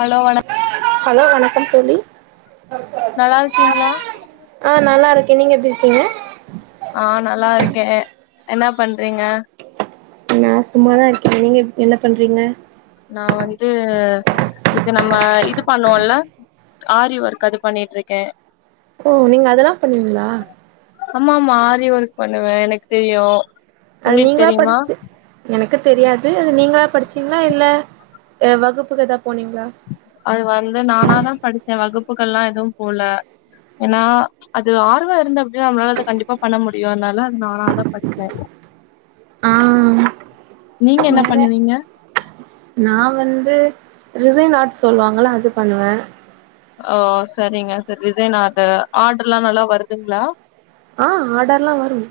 hello வணக் hello வணக்கம் தோழி நல்லாருக்கீங்ளா ஆ நல்லாருக்கே நீங்க எப்டி இருக்கீங்க ஆ நல்லாருக்கே என்ன பண்றீங்க நா சும்மாதா இருக்கே நீங்கப் என்ன பண்றீங்க நா வந்து இது நம்ம இது பண்ணோல்ல ஆரி ஒர்க் அது பண்ணிட்ருக்கே ஓ நீங்க அதெல்லா பண்வீங்களா ஆமாம்மா ஆரி ஒர்க் பண்ணுவே எனக்கு தெரியு அது உங்களுக்கு நீங்களா தெரியுமா படிச்சு எனக்கு தெரியாது அது நீங்களா படிச்சீங்ளா இல்ல அ வகுப்புக்கு எதா போனீங்ளா அது வந்து நானா தா படிச்சே வகுப்புக்கள்லா எது போல ஏன்னா அது ஆர்வ இருந்தா ப்படி நம்ளால அத கண்டிப்பா பண்ண முடியு அதனால அது நானாதா படிச்சே ஆ நீங்க என்ன வேற பண்ணுவீங்க நா வந்து ரிசைன் ஆர்ட்ஸ் சொல்வாங்கள்ள அது பண்ணுவே ஓ சரிங்க சரி ரிசைன் ஆர்ட் ஆர்ட்ர்லா நல்லா வருதுங்ளா ஆ ஆடர்லா வரும்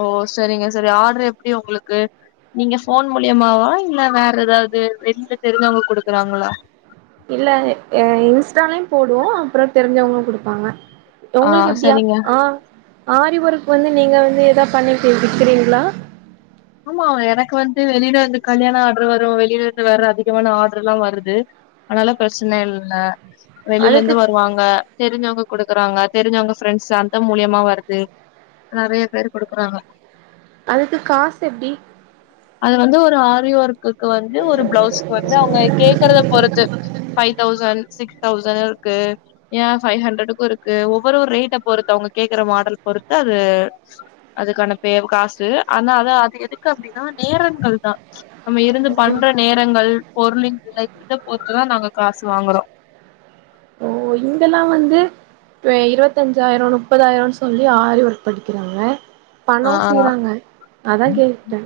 ஓ சரிங்க சரி ஆட்ரு எப்டி உங்களுக்கு நீங்க ஃபோன் மூலியமாவா இல்ல வேற ஏதாவது வெளில தெரிஞ்சவங்க குடுக்கறாங்களா இல்ல என் இன்ஸ்டாலயு போடுவோ அப்றோ தெரிஞ்சவங்களும் குடுப்பாங்க ஆ உங்களுக்கு எப்படியா சரிங்க ஆ ஆரி ஒர்க் வந்து நீங்க வந்து ஏதா பண்ணி விக்கிறீங்களா ஆமா எனக்கு வந்து வெளிலயிருந்து கல்யாண ஆட்ரு வரும் வெளில இருந்து வேற அதிகமான ஆட்ரு எல்லா வருது அதனால பிரச்சனை இல்ல வெளில அதுக்கு இருந்து வருவாங்க தெரிஞ்சவங்க குடுக்கறாங்க தெரிஞ்சவங்க ஃப்ரெண்ட்ஸ் அந்த மூலியமா வருது நறைய பேர் குடுக்குறாங்க அதுக்கு காசு எப்டி அது வந்து ஒரு ஆரி ஒர்க்கு வந்து ஒரு பிளவுஸ்க்கு வந்து அவங்க கேக்குறத பொறுத்து ஃபைவ் தௌசண் சிக்ஸ் தௌசண் இருக்கு ஏன் ஃபைவ் ஹண்ட்ரடுக்கு இருக்கு ஒவ்வொரு ஒரு ரேட்ட பொறுத்து அவங்க கேக்குற மாடல் பொறுத்து அது அதுக்கான பே காஸ்ட்டு ஆனா அதா எதுக்கு அப்படின்னா நேரங்கள் தா நம்ம இருந்து பண்ற நேரங்கள் பொருளின் விலை இத பொறுத்துதா நாங்க காசு வாங்குறோ இங்கெல்லா வந்து ப்பே இருவத்தஞ்சாயிரம் முப்பதாயிரம்னு சொல்லி ஆரி ஒர்க் படிக்கிறாங்க ஆ பணம் செய்றாங்க அதா கேட்டே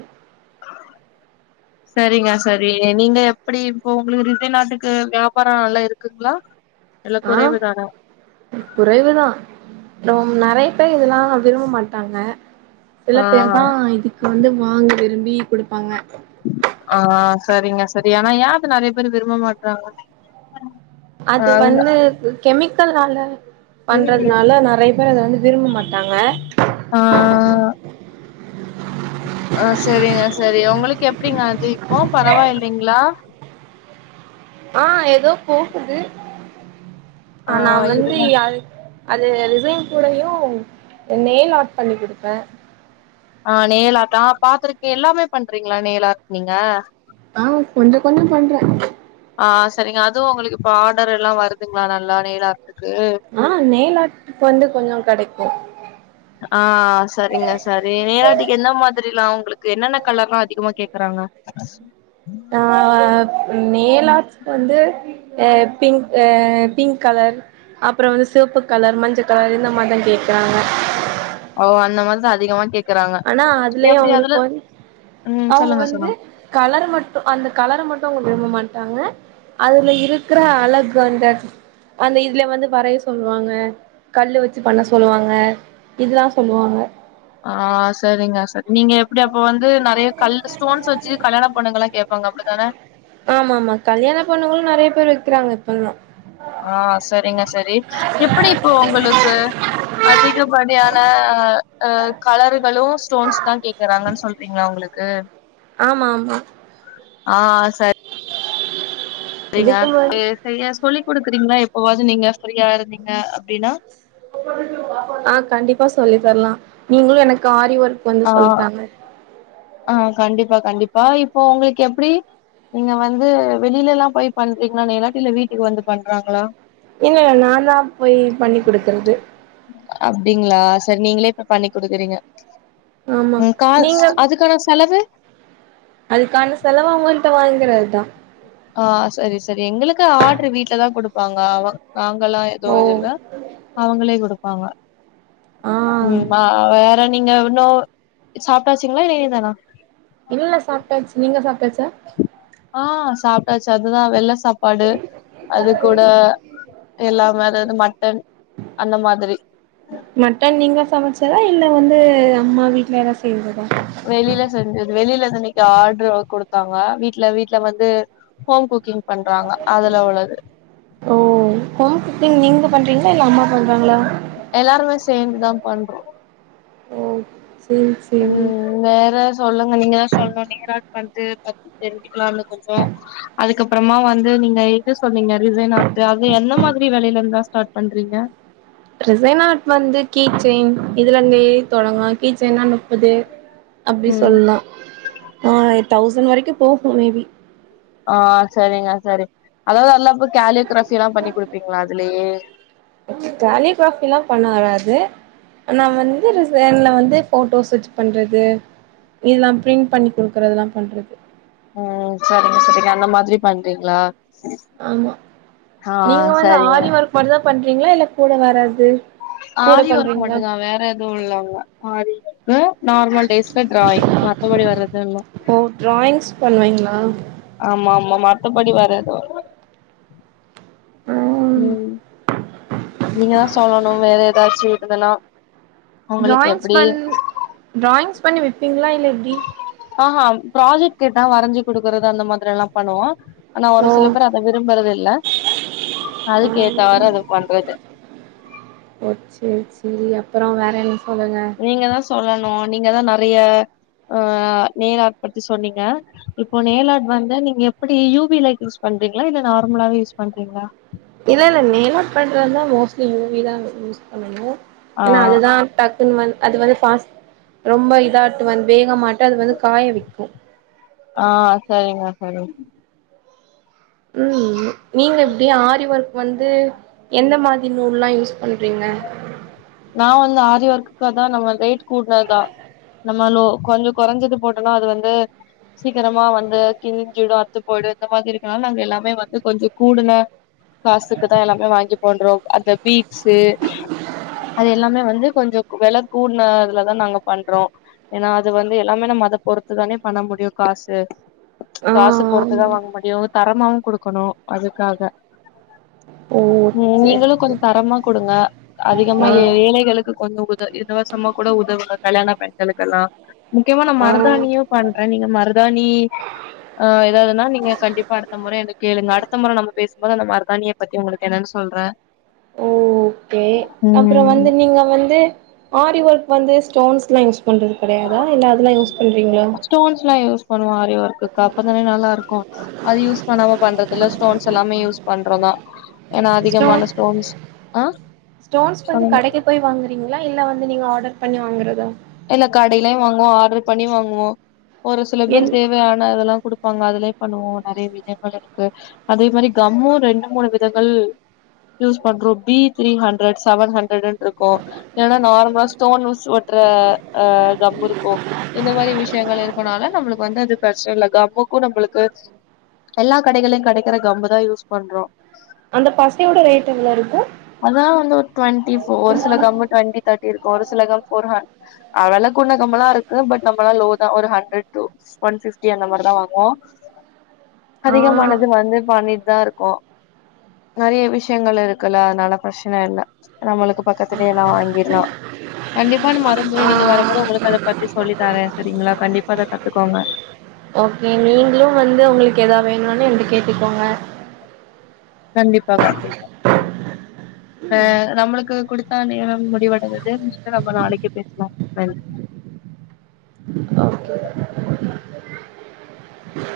[inaudible] சரிங்க சரி நீங்க எப்படி இப்போ உங்களுக்கு ரிசைன் ஆர்டுக்கு வியாபாரம் நல்லா இருக்குங்ளா வில ஆ குறைவுதான குறைவுதா நோ நெறைய பேர் இதெல்லா விரும்ப மாட்டாங்க சில ஆ பேர்தா இதுக்கு வந்து வாங்கி விரும்பி குடுப்பாங்க ஆ சரிங்க சரி ஆனா ஏன் இது நெறைய பேர் விரும்ப மாட்றாங்க ஆ அது வந்து கெமிக்கல்னால தெரியலையே பண்றதுனால நறைய பேரு அதை வந்து விரும்ப மாட்டாங்க ஆ அ சரிங்க சரி உங்களுக்கு எப்படிங்க அது இப்போ பரவாயில்லைங்ளா ஆ ஏதோ போகுது ஆ நா வந்து யாது அது ரிசைம் கூடயு நெயில் ஆட் பண்ணி குடுப்பே ஆ நெயில் ஆர்ட்டா பாத்துருக்கே எல்லாமே பண்றீங்களா நெயில் ஆர்ட் நீங்க ஆ கொஞ்சோ கொஞ்சோ பண்றே ஆ சரிங்க அதுவும் உங்களுக்கு இப்ப ஆடர் எல்லா வருதுங்களா நல்லா நெயில் ஆர்ட்டுக்கு ஆ நெயில் ஆர்ட்டுக்கு வந்து கொஞ்சோ கிடைக்கும் ஆ சரிங்க சரி நெயில் ஆர்ட்டுக்கு என்னா மாதிரி எல்லா உங்களுக்கு என்னென்ன கலர்ல்லா அதிகமா கேக்கறாங்க காசு அ நெயில் ஆர்ட்ஸ்க்கு வந்து ஏ பிங்க் அ பிங்க் கலர் அப்புற வந்து சிவப்பு கலர் மஞ்சக் கலர் இந்த மாறிதா கேக்கறாங்க ஓ அந்த மனுசன் அதிகமா கேக் ஆனா அதுலயு அவங்களுக்கு வந் ம் அவுங்க சொல்லுங்க வந்து சொல்லுங்க கலர் மட்டு அந்த கலர மட்டும் அவுங்க விரும்ப மாட்டாங்க அதுல இருக்குற அழகு அந்த அந்த இதுல வந்து வரைய சொல்லுவாங்க கல்லு வச்சு பண்ண சொல்லுவாங்க இதுதா சொல்லுவாங்க ஆ சரிங்க சரி நீங்க எப்டி அப்ப வந்து நெறைய கல்லு ஸ்டோன்ஸ் வச்சி கல்யாணப் பொண்ணுங்கல்லா கேப் பாங்க அப்டித்தான ஆமா ஆமா கல்யாண பொண்ணுங்களு நெறைய பேர் வைக்கிறாங்க இப்பல்லா ஆ சரிங்க சரி எப்டி இப்போ உங்களுக்கு அதிகப்படியான ஆ கலர்களு ஸ்டோன்ஸ்தா கேக்குறாங்கன்னு சொல்றீங்களா உங்களு க்கு ஆமா ஆமா ஆ ச ரிங்க இதுக்கு முன்னாடி ஏ சரியா சொல்லிக் குடுக்குறீங்களா எப்பவாது நீங்க ஃப்ரீயா இருந்தீங்க அப்டின்னா ஆ கண்டிப்பா சொல்லி தரலா நீங்களு எனக்கு ஆரி ஒர்க் வந்து ஆ சொல்லித்தாங்க ஆ கண்டிப்பா கண்டிப்பா இப்போ உங்களுக்கு எப்டி நீங்க வந்து வெளில எல்லா போய் பண்றீங்களா இல்லாட்டி இல்ல வீட்டுக்கு வந்து பண்றாங்களா இல்ல இல்ல நா தா போய் பண்ணி குடுக்குறது அப்டிங்களா சரி நீங்களே இப்ப பண்ணி குடுக்குறீங்க ஆமா ம் காசு நீங்க இதுக்கான செலவு அதுக்கான செலவ அவுங்கள்ட்ட வாங்கிறது தா ஆ சரி சரி எங்களுக்கு ஆர்டரு வீட்ல தா குடுப்பாங்க அவ வாங்கல்லா ஓ எதுவு இது இல்ல அவுங்களே குடுப்பாங்க ஆ ம் ஆ வேற நீங்க இன்னு சாப்ட்டாச்சிங்களா இல்ல இனிதானா இல்ல சாப்ட்டாச்சி நீங்க சாப்ட்டாச்சா ஆ சாப்ட்டாச்சி அதுதா வெள்ள சாப் பாடு அது கூட எல்லாமே அதாவது மட்டன் அந்த மாதிரி மட்டன் நீங்க சமைச்சதா இல்ல வந்து அம்மா வீட்ல எதா செஞ்சதா வெளில செஞ்சது வெளில இருந்து இன்னக்கி ஆர்டரு குடுத்தாங்க வீட்ல வீட்ல வந்து ஹோம் குக்கிங் பண்றாங்க அதுல உள்ளது ஓ ஹோம் குக்கிங் நீங்க பண்றீங்களா இல்ல அம்மா பண்றாங்களா எல்லாருமே சேந்துதா பண்றோ ஓ சேரி சேரி நீங்க வேற சொல்லுங்க நீங்கதா சொல்லுனு நீங்க ஏதாவது பண்ட்டு பத்தி தெரிஞ்சிக்கலான்னு கொஞ்சோ அதுக்கப்பறமா வந்து நீங்க இது சொன்னீங்க ரிசைன் ஆர்ட் அது எந்த மாதிரி வெலைல இருந்தா ஸ்டார்ட் பண்றீங்க ரிசைன் ஆர்ட் வந்து கீ செயின் இதுல இருந்தே தொடங்கு கீ செயின்னா நுப்பது அப்டி ம் சொல்லலா ஆ தௌசண்ட் வரைக்கு போகு மேபி ஆ சரிங்க சரி அதாவது அதுல இப்ப காலிகிராஃபி எல்லா பண்ணி குடுப்பீங்களா அதுலயே காலிகிராஃபிலா பண்ண வராது ஆனா வந்து ரிசைன்ல வந்து ஃபோட்டோஸ் வச்சிப் பண்றது இதெல்லா பிர்ண்ட் பண்ணி குடுக்குறதுலா பண்றது ம் சரிங்க சரிங்க அந்த மாதிரி பண்றீங்களா ஆமா ஆ நீங்க வந்து சரிங்க ஆரி ஒர்க் மாரிதா பண்றீங்களா இல்ல கூட வேற எது கூட ஆரி ஒர்க் பண்றீங்களா மட்டுந்தா வேற எதுவு இல்ல இல்ல ஆரி ஒர்க் நார்மல் டேஸ்ல டிராயிங் மத்தபடி வேற எதுவு இல்ல ஓ டிராயிங்ஸ் பண்ணுவீங்களா ஆமா ஆமா மத்தபடி வேற எதுவு இல்ல ம் நீங்கதா சொல்லணு வேற ஏதாச்சி இருந்தன்னா உங்களுக்கு டிராயிங்ஸ் எப்டி பண் டிராயிங்ஸ் பண்ணி விப்பீங்களா இல்ல எப்டி ஆ ஹ ப்ராஜெக்ட் கேட்ட வரைஞ்சி குடுக்குறது அந்த மாரிலா பண்ணுவோ ஆனா ஒரு ஓ சில பேர் அத விரும்புறது இல்ல ஆ அதுக்கேத்த வேற அது பண்றது ஓ சேரி சேரி அப்பறோ வேற என்ன சொல்லுங்க நீங்க தா சொல்லணு நீங்க தா நெறைய ஆ நெயில் ஆர்ட் பத்தி சொன்னீங்க இப்போ நைல் ஆர்ட் வந்து நீங்க எப்டி யூபி லைக் யூஸ் பண்றீங்களா இல்ல நார்மலாவே யூஸ் பண்றீங்களா இல்ல இல்ல நெயில் ஆர்ட் பண்றதுனா மோஸ்ட்லி யூவிதா யூஸ் பண்ணணு ஆ ஏனா அதுதா டக் குன் வந் அது வந்து ஃபாஸ்ட் ரொம்ப இதாட்டு வந்து வேகமாட்ட அது வந்து காய வக் ஆ செரிங்க செரி ம் நீங்க எப்டி ஆரி ஒர்க் வந்து எந்த மாரி நூல்லா யூஸ் பண்றீங்க நா வந்து ஆரி ஓர்க்க தா நம்ம ரேட் கூட்னதுதா நம்ம நூ கொஞ்ச கொறஞ்சது போட்டோனா அது வந்து சீக்கிரமா வந்து கிழிஞ்சிடு அத்து போயிடு இந்த மாதிரி இருக்கனால நாங்க எல்லாமே வந்து கொஞ்சோ கூடுன காசுக்கு தா எல்லாமே வாங்கி பண்றோ அந்த பீட்ஸ்சு அது எல்லாமே வந்து கொஞ்சோ வெல கூடுனதுலதா நாங்க பண்றோ ஏனா அது வந்து எல்லாமே நம்ம அத பொறுத்துதானே பண்ண முடியு காசு ஆ காசு பொறுத்துதா ஆமா வாங்க முடியு தரமாவு குடுக்கணு அதுக்காக ஓ ம் சேரி நீங்களு கொஞ்சோ சேரி தரமா குடுங்க அதிகமா ஆ ஏ ஏழைகளுக்கு கொஞ்சோ உத இதுவசமா கூட உதவுங்க கல்யாண பெண்களுக்கெல்லா முக்கியமா நா ஆ மருதாணியு பண்றே நீங்க மருதாணி ஆ எதாவதுனா நீங்க கண்டிப்பா அடுத்த மொற என்ட கேளுங்க அடுத்த மொற நம்ம பேசும்போது அந்த மருதானிய பத்தி உங்களுக்கு என்னன்னு சொல்றே ஓ கே அப்பறோ வந்து ம் நீங்க வந்து ஆரி ஒர்க் வந்து ஸ்டோன்ஸ்லா யூஸ் பண்றது கெடையாதா இல்ல அதெல்லா யூஸ் பண்றீங்களா ஸ்டோன்ஸ் ல்லா யூஸ் பண்ணுவோ ஆரி வொர்க்கு அப்பதானே நல்லா இருக்கு அது யூஸ் பண்ணாம பண்றதுல்ல ஸ்டோன்ஸ் எல்லாமே யூஸ் பண்றோ தா ஏனா ஸ்டோன் அதிகமான ஸ்டோன்ஸ் ஆ ஸ்டோன்ஸ் வந்து சொல்லுங்க கடைக்கு போய் வாங்குறீங்களா இல்ல வந்து நீங்க ஆர்டர் பண்ணி வாங்குறதா இல்ல கடைலயு வாங்குவோ ஆர்டர் பண்ணி வாங்குவோ ஒரு சில என் பேர் தேவையான அதெல்லா குடு ப்பாங்க அதுலயே பண்ணுவோ நெறைய விதங்கள் இருக்கு அதே மாரி கம்மு ரெண்டு மூணு விதங்கள் யூஸ் பண்றோ பி த்ரீ ஹண்ட்ரட் செவன் ஹண்ட்ரட்ன்னு இருக்கு இல்லனா நார்மலா ஸ்டோன்ஸ் ஒட்டுற அ கம் இருக்கு இந்த மாரி விசயங்கள் இருக்கனால நம்மளுக்கு வந்து அது பிரெச்சன இல்ல கம்முக்கு நம்மளுக்கு எல்லா கடைகள்லயு கெடைக்கிற கம்மு தா யூஸ் பண்றோ அந்த பசையோட ரேட் எவ்ளோ இருக்கு அதா வந்து ஒரு டுவென்டி ஃபோர் ஒரு சில கம்மு டுவென்டி தேர்ட்டி இருக்கு ஒரு சில கம் ஃபோர் ஹண் ஆ வெல கூட கம்மளா இருக்கு பட் நம்மளா லோதா ஒரு ஹண்ட்ரட் டு ஒன் ஃபிஃப்டி அந்த மாரிதா வாங்குவோ ஆ அதிகமானது வந்து பண்ணிட்டு தா இருக்கோ நெறைய விசயங்கள் இருக்குல அதனால பிரெச்சன இல்ல நம்மளுக்கு பக்கத்திலயே எல்லா வாங்கிற்லா கண்டிப்பா நம்ம அடுத்த முறை ஆ நீங்க வரு போது உங்களுக்கு அத பத்தி சொல்லி தரே செரிங்களா கண்டிப்பா அத கத்துக்கோங்க ஓகே நீங்களு வந்து உங்களுக்கு எதா வேணுனு என்ட கேட்டுக்கோங்க கண்டிப்பா கண்டிப்பா ஆ நம்மளுக்கு குடுத்தா நேரம் முடிவடஞ்சது மிச்ச நம்ம நாளைக்கி பேசலா நன்றி